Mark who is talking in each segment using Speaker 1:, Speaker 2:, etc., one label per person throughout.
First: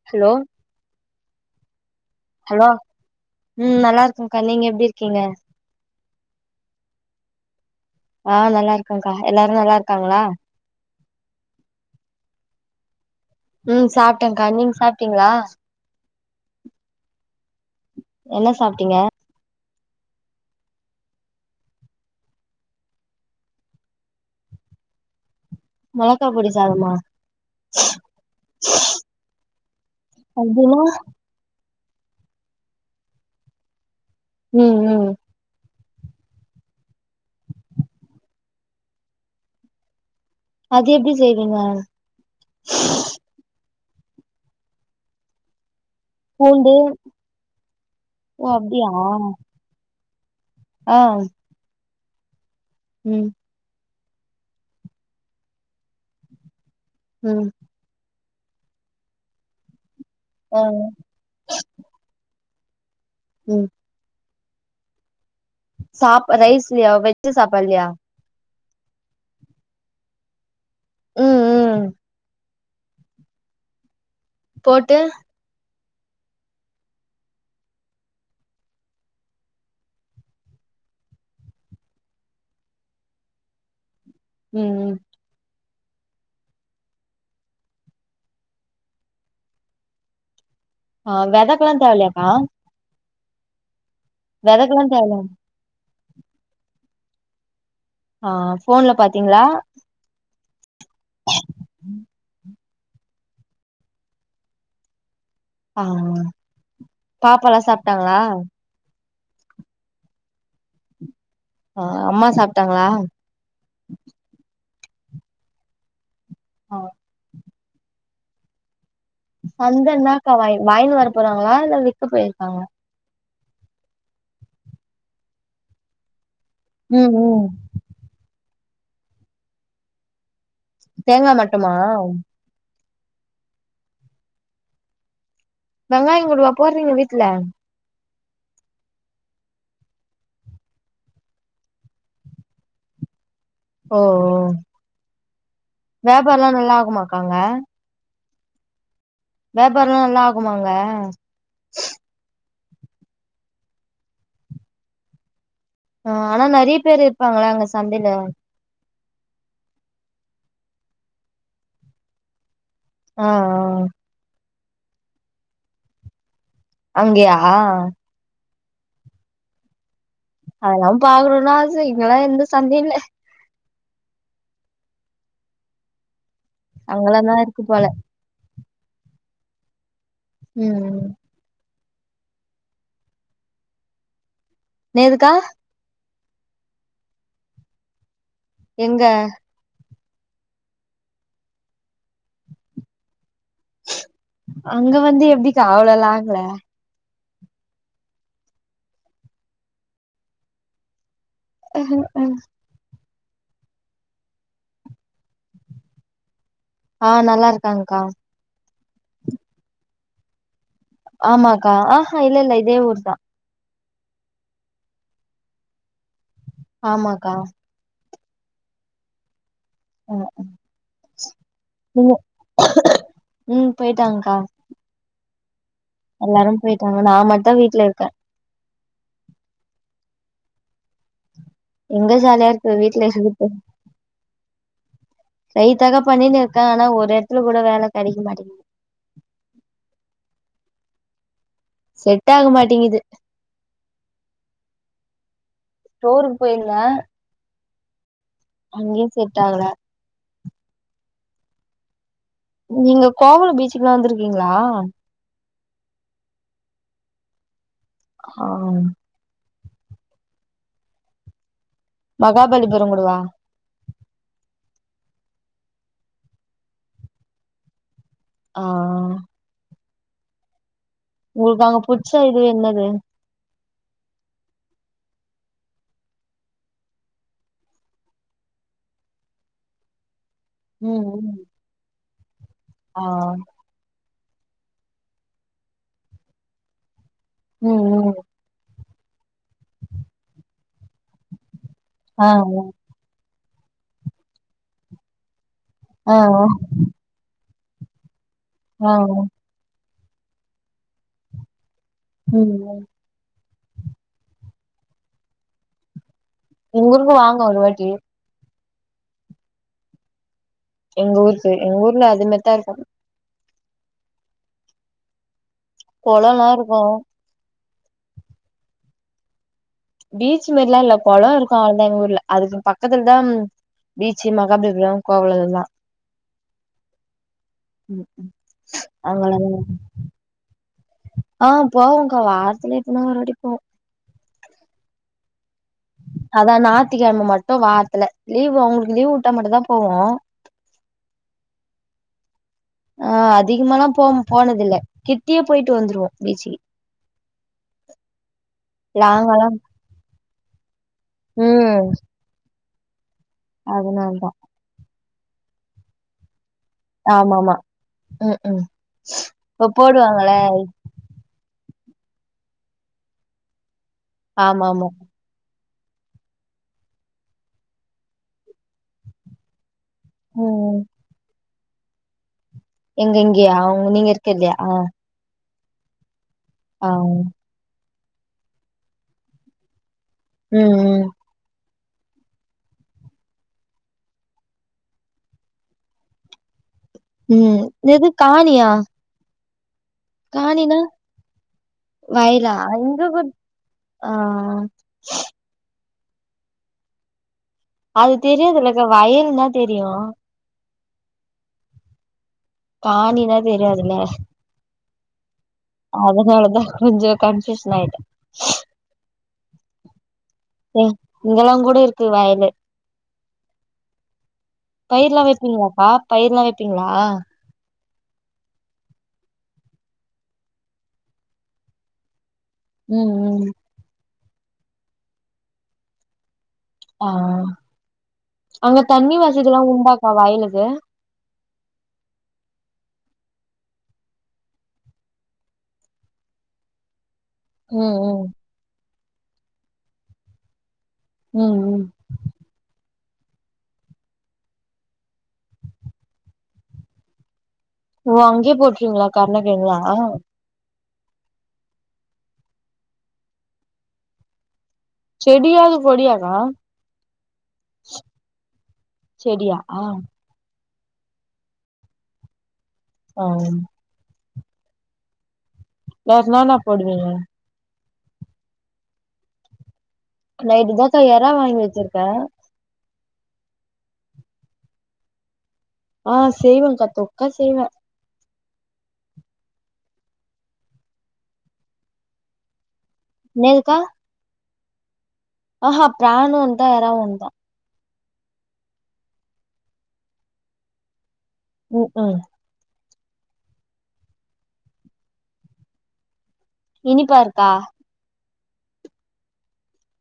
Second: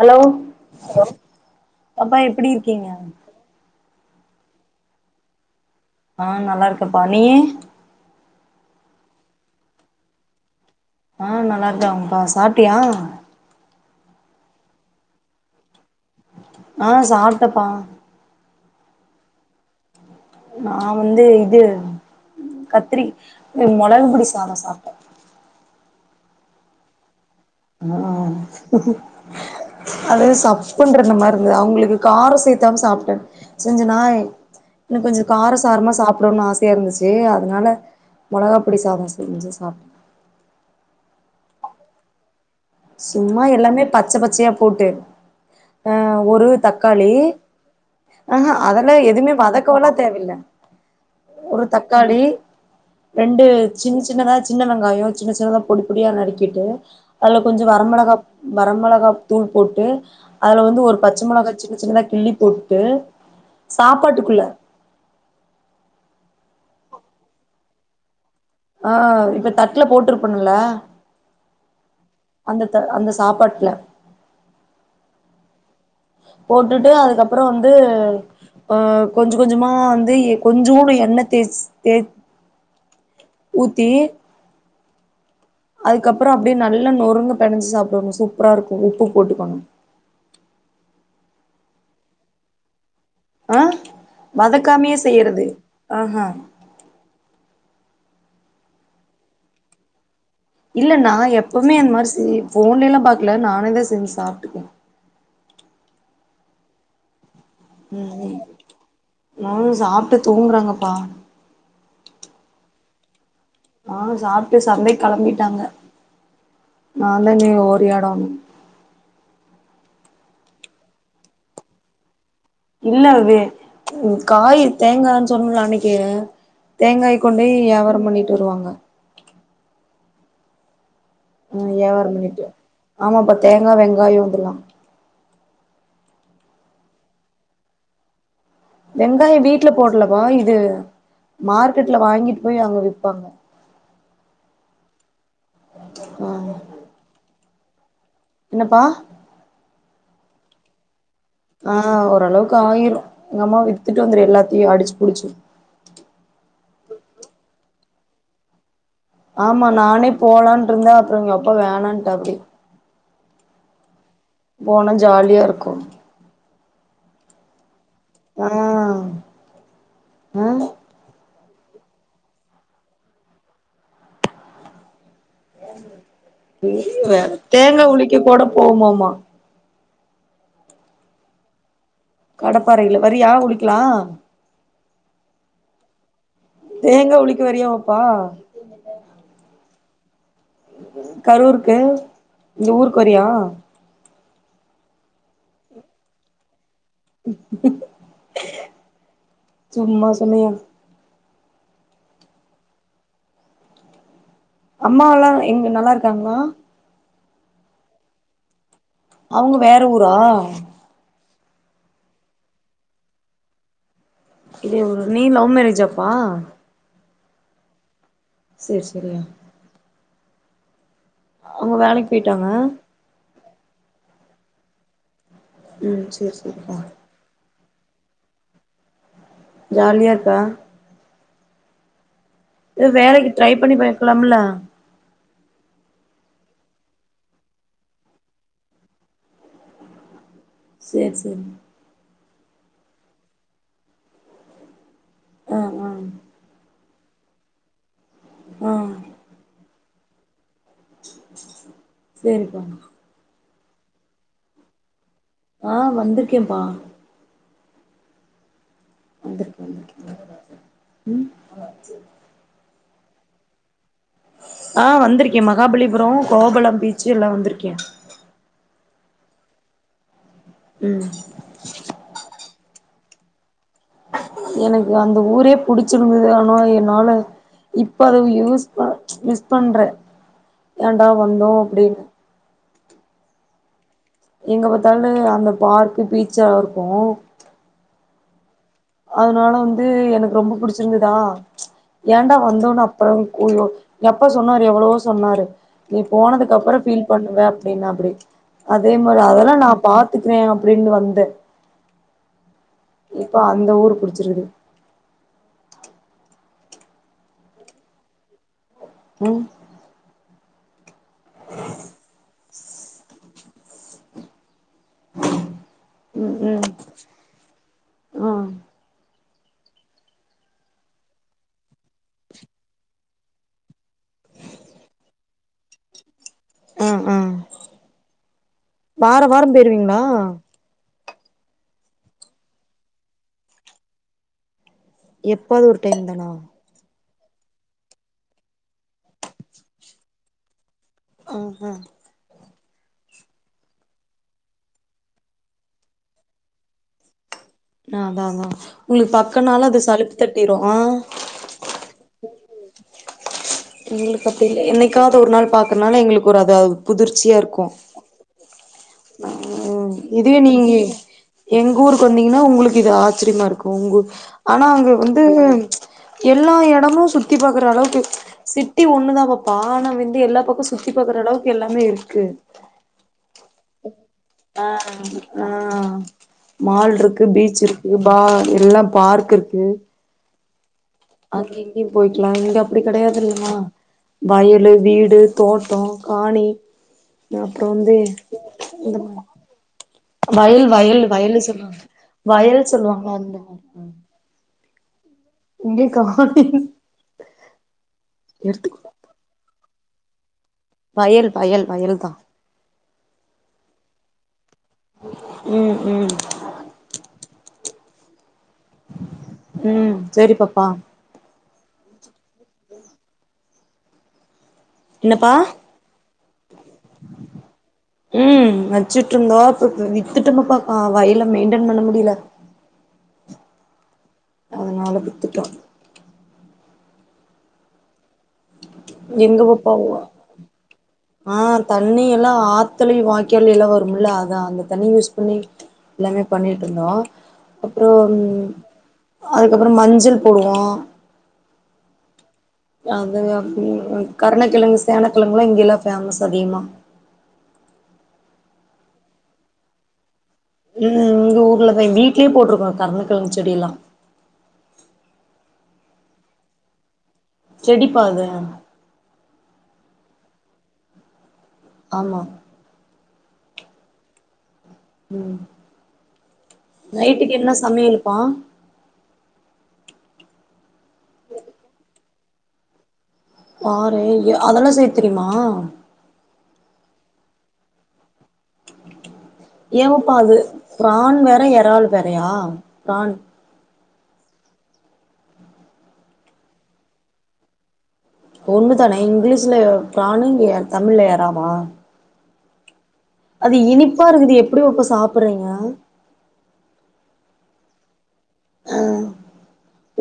Speaker 1: hello அப்பா எப்டி
Speaker 2: hello
Speaker 1: இருக்கீங்க
Speaker 2: ம் நல்லாருக்கக்கா நீங்க எப்டி இருக்கீங்க
Speaker 1: ஆ நல்லாருக்கப்பா நீயி
Speaker 2: ஆ நல்லாருக்கக்கா எல்லாரு நல்லாருக்காங்ளா
Speaker 1: ஆ நல்லாருக்காங்ப்பா சாப்ட்டியா
Speaker 2: ம் சாப்ட்டேக்கா நீங்க சாப்பிட்டீங்ளா
Speaker 1: ஆ சாப்ட்டப்பா
Speaker 2: என்ன சாப்ட்டீங்க
Speaker 1: நா வந்து இது கத்திரி மொளகுபொடி சாத சாப்ட்டே
Speaker 2: மொளகா பொடி சாதமா
Speaker 1: ஆ அது
Speaker 2: அப்டின்னா
Speaker 1: சப்புண் இருந்த மாரி இருந்தது அவுங்களுக்கு காரோ சேத்தாம் சாப்ட்டே செஞ்சனாய்
Speaker 2: ம்
Speaker 1: இன்னு
Speaker 2: ம்
Speaker 1: கொஞ்சோ கார சாரம சாப்டனு ஆசையா இருந்துச்சு அதனால மொளகாப் பொடி சாதோ செஞ்சு சாப்
Speaker 2: அது எப்டி செய்வீங்க
Speaker 1: சும்மா எல்லாமே பச்ச பச்சயா போட்டு ஆ ஒரு
Speaker 2: பூண்டு
Speaker 1: தக்காளி ஆ
Speaker 2: ஓ
Speaker 1: ஹூ
Speaker 2: அப்டியா
Speaker 1: அதெல்லா எதுமே வதக்கவல்லா தேவ இல்ல
Speaker 2: ஆம்
Speaker 1: ஒரு தக்காளி ரெண்டு சின் சின்னதா சின்ன வெங்காயோ சின்ன சின்னதா பொடி பொடியா நறிக்கிட்டு
Speaker 2: ம்
Speaker 1: ஞ்ச வரமிளகாப் வரமிளகாத்தூள் போட்டு
Speaker 2: ஆ
Speaker 1: அதுல வந்து ஒரு ப ச்ச மிளகா சின்ன சின்னதா கிள்ளி போட்டு
Speaker 2: ம்
Speaker 1: சாப்பாட்டுக்குள்ள
Speaker 2: சாப்பா ரைஸ்லையா வெஜ் சாப்பாடுலையா
Speaker 1: ஆ இப்ப தட்டுல போட்டுருப்பணுல
Speaker 2: ம் ம்
Speaker 1: அந்த த அந்த சாப்பாட்ல
Speaker 2: போட்டு
Speaker 1: போட்டுட்டு அதுக்கப்புறோ வந்து அ கொஞ்சோ கொஞ்சமா வந்து கொஞ்சோனு எண்ணெய் தேச்ட் தே ஊத்தி
Speaker 2: ம்
Speaker 1: அதுக்கப்புறோ அப்டியே நல்ல நொறுங்க பினைஞ்சு சாப்டணு சூப்பராருக்கு உப்பு போட்டுக்கணு
Speaker 2: ஆ வேதக்கல்லா தேவல்லையாக்கா
Speaker 1: ஆ
Speaker 2: வெதக்கெல்லா
Speaker 1: வதக்காமையே
Speaker 2: தேவல
Speaker 1: செய்றது ஆஹா
Speaker 2: ஆ ஃபோன்ல பாத்தீங்களா
Speaker 1: இல்ல நா எப்பவுமே அந்த மாரி ஃபோன்ல எல்லா பாக்கல நானேதா செஞ்சு சாப்ட்டுக்குவ
Speaker 2: ஆஹ பாப்பால்லா சாப்
Speaker 1: ம் ம் நாங்களு சாப்ட்டு தூங்குறாங்கப்பா
Speaker 2: ம் அம்மா சாப்ட்டாங்ளா
Speaker 1: அ சாப்ட்டு சந்தைக் களம்பிட்டாங்க
Speaker 2: ஆ
Speaker 1: நா தா நீங்க ஒரு எடோ
Speaker 2: சந்தனாக்கா வாய் வாயின்னு வர போறாங்ளா இல்ல விக்க போயிருக்காங்க
Speaker 1: இல்ல அது காய் தேங்கான்னு சொன்னல்ல அன்னைக்கே
Speaker 2: ம்
Speaker 1: தேங்காய்
Speaker 2: ம்
Speaker 1: கொண்டேய் வியாபாரோ பண்ணிட்டு வருவாங்க
Speaker 2: தேங்கா
Speaker 1: அங்க
Speaker 2: மட்டுமா
Speaker 1: வியாபாரோ பண்ணிட்டு ஆமாப்பா தேங்கா வெங்காயோ இதல்லா
Speaker 2: வெங்காயோ கூடவா போறீங்க வீட்ல
Speaker 1: வெங்காயோ வீட்ல போட்லப்பா இது மார்க்கெட்ல வாங்கிட்டு போய் அங்க விப்பாங்க
Speaker 2: ஓ ஓ
Speaker 1: ஆ
Speaker 2: வியாபாரல்லா நல்லா ஆகுமாக்கா அங்க
Speaker 1: என்னப்பா
Speaker 2: வியாபாரல்லா நல்லா ஆகுமா அங்க
Speaker 1: அ ஓரளவுக்கு ஆயிரு எங்க அம்மா வித்துட்டு வந்துரு எல்லாத்தையோ அடிச்சு புடிச்சு
Speaker 2: அ ஆனா நறைய பேரு இருப்பாங்கள அங்க சந்தையில
Speaker 1: ஆமா நானே போலான்ருந்த அப்றோ எங்க அப்பா வேணான்ட்டாப்புடி
Speaker 2: அ அ
Speaker 1: போனா ஜாலியாருக்கு
Speaker 2: அங்கேயா
Speaker 1: அ
Speaker 2: அதல்லா பாக்கணுன்னு ஆச இங்கல்லா எந்த சந்தையு இல்ல அங்கெல்லாந்தா
Speaker 1: [unintelligible]
Speaker 2: இருக்கு
Speaker 1: தேங்கா
Speaker 2: போல
Speaker 1: உலிக்க போட போம்மாமா
Speaker 2: ம் ம்
Speaker 1: கடப்பாறையில வரியா உளிக்கலா
Speaker 2: என்னேதுக்கா
Speaker 1: தேங்கா உளிக்க வரியா பாப்பா
Speaker 2: எங்க
Speaker 1: கரூருக்கு இங்க ஊருக்கு வரியா
Speaker 2: அங்க வந்து எப்டிக்கா அவ்ளோ லாங்குல
Speaker 1: சும்மா சொன்னய்யா
Speaker 2: அ
Speaker 1: அம்மாலா எங்க நல்லா இருக்காங்ளா
Speaker 2: அ நல்லா இருக்காங்க்கா
Speaker 1: அவுங்க வேற ஊரா
Speaker 2: ஆமாக்கா ஆஹா இல்ல இல்ல இதே ஊர்தா
Speaker 1: இதே ஊரு நீ லவ் மேரேஜாப்பா
Speaker 2: ஆமாக்கா
Speaker 1: சேரி சேரியா அவங்க வேலைக்கு
Speaker 2: இல்ல
Speaker 1: போயிட்டாங்க
Speaker 2: ம் போயிட்டாங்க்கா
Speaker 1: ம் சேரி
Speaker 2: எல்லாரு
Speaker 1: சேரிப்பா
Speaker 2: போயிட்டாங்க நா மட்டு வீட்ல இருக்க
Speaker 1: ஜாலியா இருக்க
Speaker 2: எங்க ஜாலியா இருக்
Speaker 1: எதா வேலைக்கு ட்ரை பண்ணி பாக்கலாம்ல
Speaker 2: ட்ரை தாக்கா பண்ணினு இருக்க ஆனா ஒரு எடத்துல கூட வேல கெடைக்க மாட்டிகிது
Speaker 1: சேரி சேரி
Speaker 2: செட்டாக மாட்டேங்கிது
Speaker 1: ஆ ஆ
Speaker 2: ஸ்டோருக்கு போயிருந்த
Speaker 1: ஆ
Speaker 2: அங்கயு செட் ஆகல
Speaker 1: சேரிப்பா
Speaker 2: நீங்க கோவல பீச்சுக்கு எல்லா வந்திருக்கீங்களா
Speaker 1: ஆ வந்திருக்கேப்பா
Speaker 2: ஆ
Speaker 1: வந்திருக் வந்திருக் ஆ சரி
Speaker 2: மகாபலிபுரங்கூடவா
Speaker 1: ஆ வந்திருக்கே மகாபலிபுர கோபல பீச்சு எல்லா வந்திருக்கே
Speaker 2: ஆ
Speaker 1: ம்
Speaker 2: உங்களுக்கு அங்க புச்ச இது என்னது
Speaker 1: எனக்கு அந்த ஊரே புடிச்சிருந்தது ஆனா என்னால இப்ப அது யூஸ் ப மிஸ் பண்ற
Speaker 2: ம்
Speaker 1: ஏன்டா
Speaker 2: ம்
Speaker 1: வந்தோ அப்டினு
Speaker 2: ஆ
Speaker 1: எங்க பாத்தாலு அந்த பார்க்கு பீச்சல் இருக்கு
Speaker 2: ம் ம்
Speaker 1: அதனால வந்து எனக்கு ரொம்ப புடிச்சிருந்ததா
Speaker 2: ஆ
Speaker 1: ஏன்டா வந்தோன் அப் அப்புற குயிவோ எப்ப சொன்னாரு எவ்வளவோ சொன்னாரு நீ
Speaker 2: ஆ
Speaker 1: போனதுக்கு அப்புற ஃபீல் பண்ணுவ அப்டின்னாப்டி
Speaker 2: ஆ
Speaker 1: அதே மாரி
Speaker 2: ம்
Speaker 1: அதெல்லா நா பாத்துக்குவே அப்டினு வந்த
Speaker 2: ம்
Speaker 1: இப்போ அந்த ஊரு புடிச்சிருது
Speaker 2: எங்க ஊருக்கு வாங்க ஒரு வாட்டி
Speaker 1: ம்
Speaker 2: எங்க ஊருக்கு எங்க ஊர்ல அது மாதி தா இருக்கு
Speaker 1: ம்
Speaker 2: கொளோல்லா
Speaker 1: ம்
Speaker 2: இருக்கு
Speaker 1: ம்
Speaker 2: பீச் மாரிலா இல்ல கொளோ இருக்கு அவ்ளதா எங்க ஊர்ல அதுக்கு பக்கத்துல தா பீச்சு மகாபலிபுரம் கோவல இதுல்லா
Speaker 1: ஆ ஆ
Speaker 2: உம்
Speaker 1: வார
Speaker 2: அவ்வளதானே
Speaker 1: வாரம் போயிருவீங்களா
Speaker 2: ஆ போவோங்கா வாரத்துல எப்பனா ஒருவாட்டி போவோ
Speaker 1: எப்பாவது ஒருடைம்
Speaker 2: அதா நாயித்து கெழம மட்டு வாரத்துல லீவ் உங்களுக்கு லீவ் விட்டா மட்டு தா போவோ
Speaker 1: ஆ ஆ
Speaker 2: ஆ அதிகமலா போ போனத இல்ல கிட்டியே போயிட்டு வந்துருவோ பீச்சுக்கு
Speaker 1: ஆ அதா அதா உங்களுக்கு பக்க நாள அது சலுப்பு தட்டிரு
Speaker 2: உம்
Speaker 1: எங்களுக்கு அப்படி இல்ல என்னைக்காவது ஒரு நாள் பாக்குறனால எங்களுக்கு ஒரு அது
Speaker 2: ஆமாமா உம் உம்
Speaker 1: உம் இதுவே நீங்க எங்க ஊருக்கு வந்தீங்கன்னா உங்களுக்கு இது ஆச்சரியமா இருக்கு உங்க ஆனா
Speaker 2: ஆமா ஆமா
Speaker 1: அங்க வந்து து ம்ச் எல்லா எடமு சுத்தி பாக்குற அளவுக்கு இருக்கு சிட்டி ஒண்ணுதா வானம் வந்து எல்லா பக்கோ
Speaker 2: ம்
Speaker 1: சுத்தி பாக்குற அளவுக்கு எல்லாமே இருக்கு
Speaker 2: எங்க எங்கயா அவங்க நீங்க இருக்க இல்லையா
Speaker 1: ஆ ஆ மால்
Speaker 2: ம்
Speaker 1: இருக்கு பீச் இருக்கு பா எல்லா பார்க் இருக்கு
Speaker 2: உம் உம்
Speaker 1: அங்கியு இங்கயு போய்க்கலா இங்க அப்படி கெடையாது இல்லமா வயல வீடு தோட்டோ காணி ஆ
Speaker 2: ம்
Speaker 1: அப்புறோ வந்து
Speaker 2: எது காணியா
Speaker 1: இந்த வயல்
Speaker 2: காணினா
Speaker 1: வயல் வயல் சொல்லுவாங்க
Speaker 2: வயலா
Speaker 1: வயல்
Speaker 2: இங்க
Speaker 1: சொல்லுவாங்க
Speaker 2: கூட்
Speaker 1: அந்த மாரி
Speaker 2: ஆ
Speaker 1: இங்க காட்டின்
Speaker 2: அது தெரியது இல்லக்கா வயல் தா தெரியு
Speaker 1: வயல் வயல் வயல் தா
Speaker 2: பாணினா தெரியாதுல
Speaker 1: உம்
Speaker 2: அதனாலதா கொஞ்சு கன்ஃபியூஷ் ஆயிட்ட
Speaker 1: உம் சரி பாப்பா
Speaker 2: இங்கல்லா கூட இருக்கு வயலு பயிரு எலா
Speaker 1: என்னப்பா
Speaker 2: வைப்பீங்களாக்கா பயிர எலா வைப்பீங்களா
Speaker 1: உம் வச்சுட்டு இருந்தோ இப்ப வித்துட்டோமப்பா வயல் மெயின்டெயன் பண்ண முடியல
Speaker 2: உம் உம்
Speaker 1: அதனால வித்துட்டோ
Speaker 2: ஆ அங்க தண்ணி
Speaker 1: எங்க
Speaker 2: வசதில்லா
Speaker 1: பாப்பாவா
Speaker 2: உண்டாக்கா வயலுக்கு
Speaker 1: ஆ தண்ணி எல்லா ஆத்தலையு வாய்க்காலையு எல்லா வரும்ல அதா அந்த தண்ணி யூஸ் பண்ணி எல்லாமே பண்ணிட்டு இருந்தோ அப்புறோ
Speaker 2: ம் ம்
Speaker 1: அதுக்கப்புறோ மஞ்சள் போடுவோ
Speaker 2: உம் உம்
Speaker 1: அதாங்க அப் கருணக்கெழங்கு சேனக்கெழங்குல்லா இங்கல்லா பேமஸ் அதிகமா
Speaker 2: ஓ அங்கயே போட்டக்கீங்களா கருணகெழங்கலா
Speaker 1: உம் இங்க ஊர்லதா வீட்லயே போட்டிருக்கோ கருணக்கெழங்கு செடி எல்லா
Speaker 2: செடியாவது கொடியாகா
Speaker 1: செடிப்பா அது
Speaker 2: செடியா
Speaker 1: ஆமா
Speaker 2: ஆம்
Speaker 1: ம்
Speaker 2: வேற என்னன்னா போடுவீங்க
Speaker 1: நைட்டுக்கு என்ன சமையல்ப்பா
Speaker 2: நைட்டு தோச எறா வாங்கி வச்சிருக்கே
Speaker 1: பாரே எ அதெல்லா செய்ய தெரியுமா
Speaker 2: ஆ செய்வேங்க்கா தொக்கா செய்வே
Speaker 1: ஏவப்பா அது பிரான் வேற எறால் வேறையா பிரான்
Speaker 2: என்னதுக்கா ஆஹா பிரானு ஒன்தா எறாவு ஒன்தா
Speaker 1: ஒன்னுதானே இங்கிலீஷ்ல பிரான்னு எ தமிழ்ல எறாவா
Speaker 2: ம்ஹும்
Speaker 1: அது இனிப்பா இருக்குது எப்டி பாப்பா சாப்புடுறீங்க
Speaker 2: இனிப்பா இருக்கா
Speaker 1: ம்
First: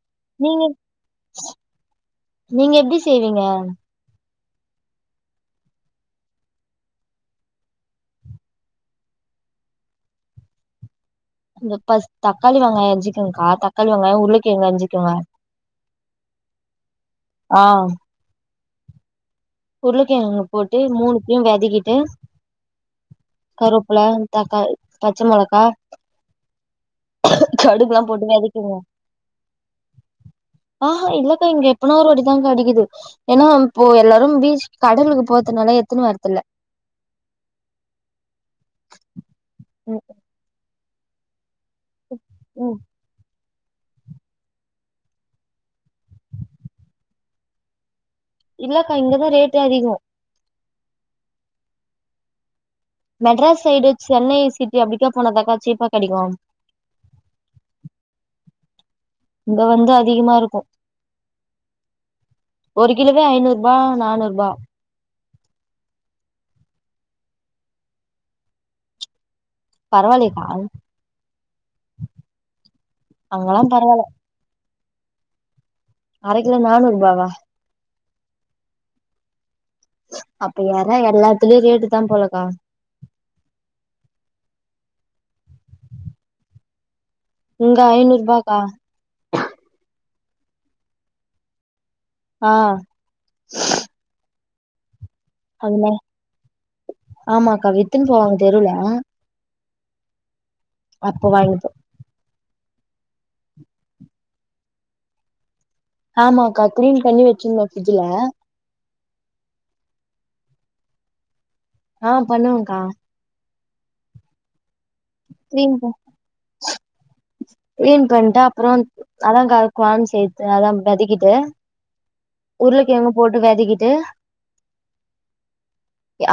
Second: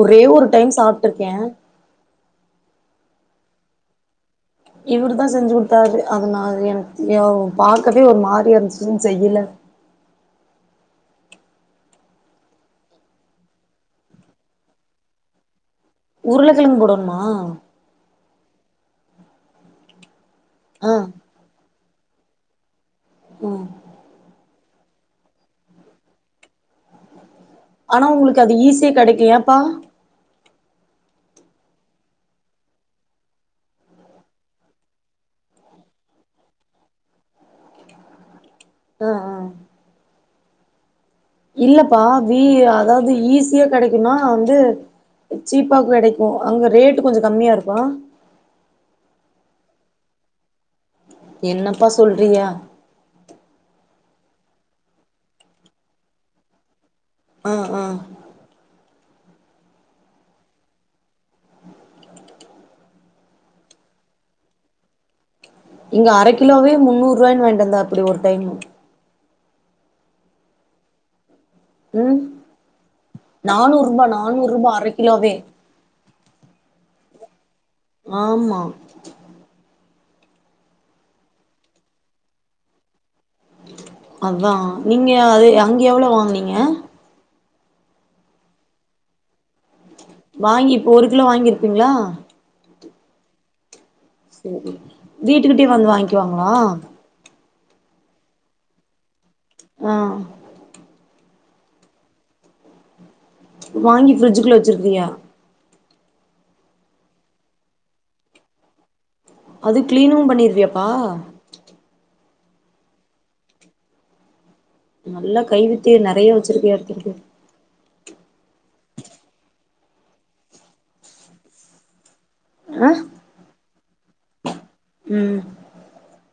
Speaker 1: ஒரே ஒரு
Speaker 2: நீங்க
Speaker 1: டைம் சாப்ட்டுருக்கே
Speaker 2: நீங்க எப்டி செய்வீங்க
Speaker 1: இவர் தா செஞ்சு குடுத்தாரு அது நா அது எனக்கு எதோ பாக்கவே ஒரு மாரியா இருந்துச்சின்னு செய்யல
Speaker 2: இந்த ஃபஸ் தக்காளி வெங்காயோ எஞ்சுக்கோனுக்கா தக்காளி வெங்காயோ உருளகெழங்கு அஞ்சுக்குவே
Speaker 1: உருளக்கெழங் போடணுமா
Speaker 2: ஆ உருளைக்கெழங்கு போட்டு
Speaker 1: ஆ
Speaker 2: மூணுத்தையு வெதக்கிட்டு
Speaker 1: ம்
Speaker 2: கருவப்புல தக்காளி பச்ச மொளகா கடுகுலா
Speaker 1: ஆனா
Speaker 2: போட்டு
Speaker 1: உங்களுக்கு அது
Speaker 2: வெதக்கிடுங்க
Speaker 1: ஈஸியா கெடைக்கு ஏப்பா
Speaker 2: ஆஹ இல்லக்கா இங்க எப்பனா ஒரு வாட்டிதா கெடைக்குது ஏனா இப்போ எல்லாரும் பீச் கடலுக்கு போறதுனால எத்துன்னு வரதுல்ல
Speaker 1: ஆ அ
Speaker 2: ம்
Speaker 1: இல்லப்பா வி
Speaker 2: ம்
Speaker 1: அதாவ்து ஈஸியா கெடைக்குனா வந்து ஷீப்பாக் கெடைக்கு அங்கே ரேட்டு் கொஞ்சொ கம்மியா இருக்கோ
Speaker 2: இல்லக்கா இங்கதா ரேட்டு அதிகோ
Speaker 1: என்னப்பா சொல்றியா
Speaker 2: மெட்ராஸ் சைடு சென்னை சிட்டி அப்டிக்கா போனதாக்கா சீப்பா கெடைக்கு
Speaker 1: ஆ ஆ
Speaker 2: இங்க வந்து அதிகமா இருக்கு ஒரு கிலோவே ஐநூரூபா நானூரூபா
Speaker 1: இங்க அர கிலோவே முன்னூறுவா வாங்கிட் வந்தாப்டி ஒரு டைம்
Speaker 2: பரவால்லைக்கா
Speaker 1: ம்
Speaker 2: அங்கெல்லா பரவால்ல
Speaker 1: நானூரூபா நானூரூபா அர கிலோவே
Speaker 2: அர கிலோ நானூரூபாவா
Speaker 1: ஆமா
Speaker 2: அப்ப எறா எல்லாத்துலயு ரேட்டு தா போலக்கா
Speaker 1: அதா நீங்க அது அங்கே எவ்ளோ வாங்குனீங்க
Speaker 2: இங்க ஐநூரூபாக்கா
Speaker 1: வாங்கி இப்போ ஒரு கிலோ வாங்கியிருப்பீங்ளா
Speaker 2: ஆ
Speaker 1: செரி வீட்டுக்கிட்டயே வந்து வாங்க்கிவாங்களா
Speaker 2: ஆமா அக்கா வித்துன்னு போவாங்க தெருல
Speaker 1: ம்
Speaker 2: அப்போ வாங்கித்தோ
Speaker 1: வாங்கி ஃப்ரிட்ஜுக்குள்ள வச்சிருக்கியா
Speaker 2: ஆமா அக்கா கிளீன் பண்ணி வச்சிருந்தோ ஃப்ரிட்ஜல
Speaker 1: அது கிளீனு பண்ணிருவியாப்பா
Speaker 2: ஆ பண்ணுவகா
Speaker 1: நல்லா
Speaker 2: கிளீன்
Speaker 1: கைவித்தைய நெறைய வச்சிருபியாட் தெரிது
Speaker 2: க்ளீன் பண்டு அப்றோ அதான் க குவான்னு ச அதான் வெதக்கிட்டு
Speaker 1: ஆ
Speaker 2: உருளைக்கெழங்கு போட்டு வேதக்கிட்டு
Speaker 1: ம்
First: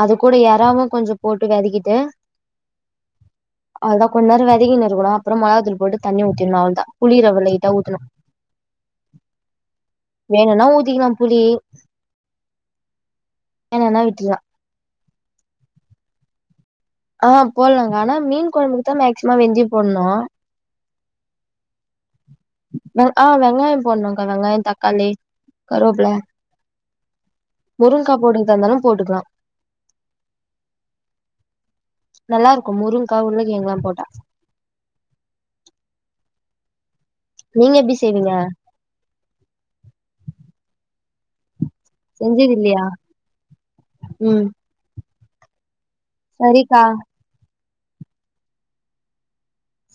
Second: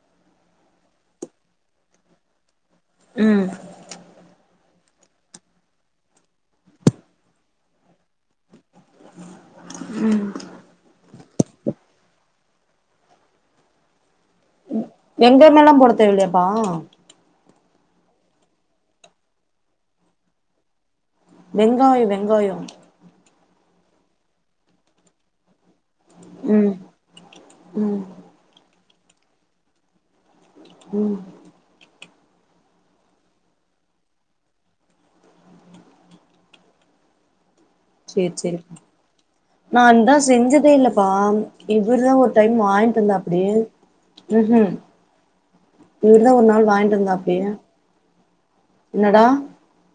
Speaker 2: அது கூட ஏறாவும் கொஞ்ச போட்டு வெதக்கிட்டு
Speaker 1: ம்
Speaker 2: அவதா கொஞ்ச நேரோ வெதக்கின்னுருக்கன்னு அப்பற மொளகாத்துள் போட்டு தண்ணி ஊத்திடணு அவளதா புளி லைட் ஆ உத்தனு வேணுன்னா ஊதிக்கன்னு புளி என்ன வேண விட்டுலா
Speaker 1: வெங்கயமல்லா போட தேவல்லையாப்பா
Speaker 2: ஆ போடலாங்க ஆனா மீன் கொழம்புக்கு தா மேக்சிமம் வெந்திய போடணு
Speaker 1: வெங்காய வெங்காயோ
Speaker 2: வெ ஆ வெங்காய போடணும்க்கா வெங்காய தக்காளி கருவேப்பில
Speaker 1: ம் ம்
Speaker 2: முருங்கா போடுறதாருந்தாலு போட்டுக்கலா
Speaker 1: ம்
Speaker 2: நல்லாருக்கு முருங்கா உருளைக்கெழங்குங்கெல்லா போட்டா நீங்க பிசி
Speaker 1: சேர் செரி நான்ந்தான் செஞ்சதே இல்லப்பா இவர்தா ஒரு
Speaker 2: செஞ்சது
Speaker 1: டைம்
Speaker 2: இல்லையா
Speaker 1: வாங்கிட்டு வந்தாபிடி ம் ஹும் இவர்தா ஒரு நாள்
Speaker 2: சரிக்கா
Speaker 1: வாங்கிட்வந்தாப்டி என்னடா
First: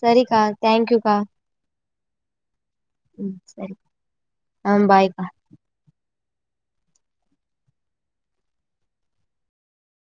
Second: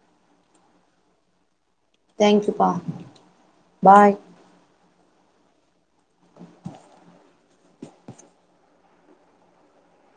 Speaker 2: செரிக்கா தேங்க்யூ கா
Speaker 1: தேங்க் யூ பா
Speaker 2: ம் செரி ஆ பாய்க்கா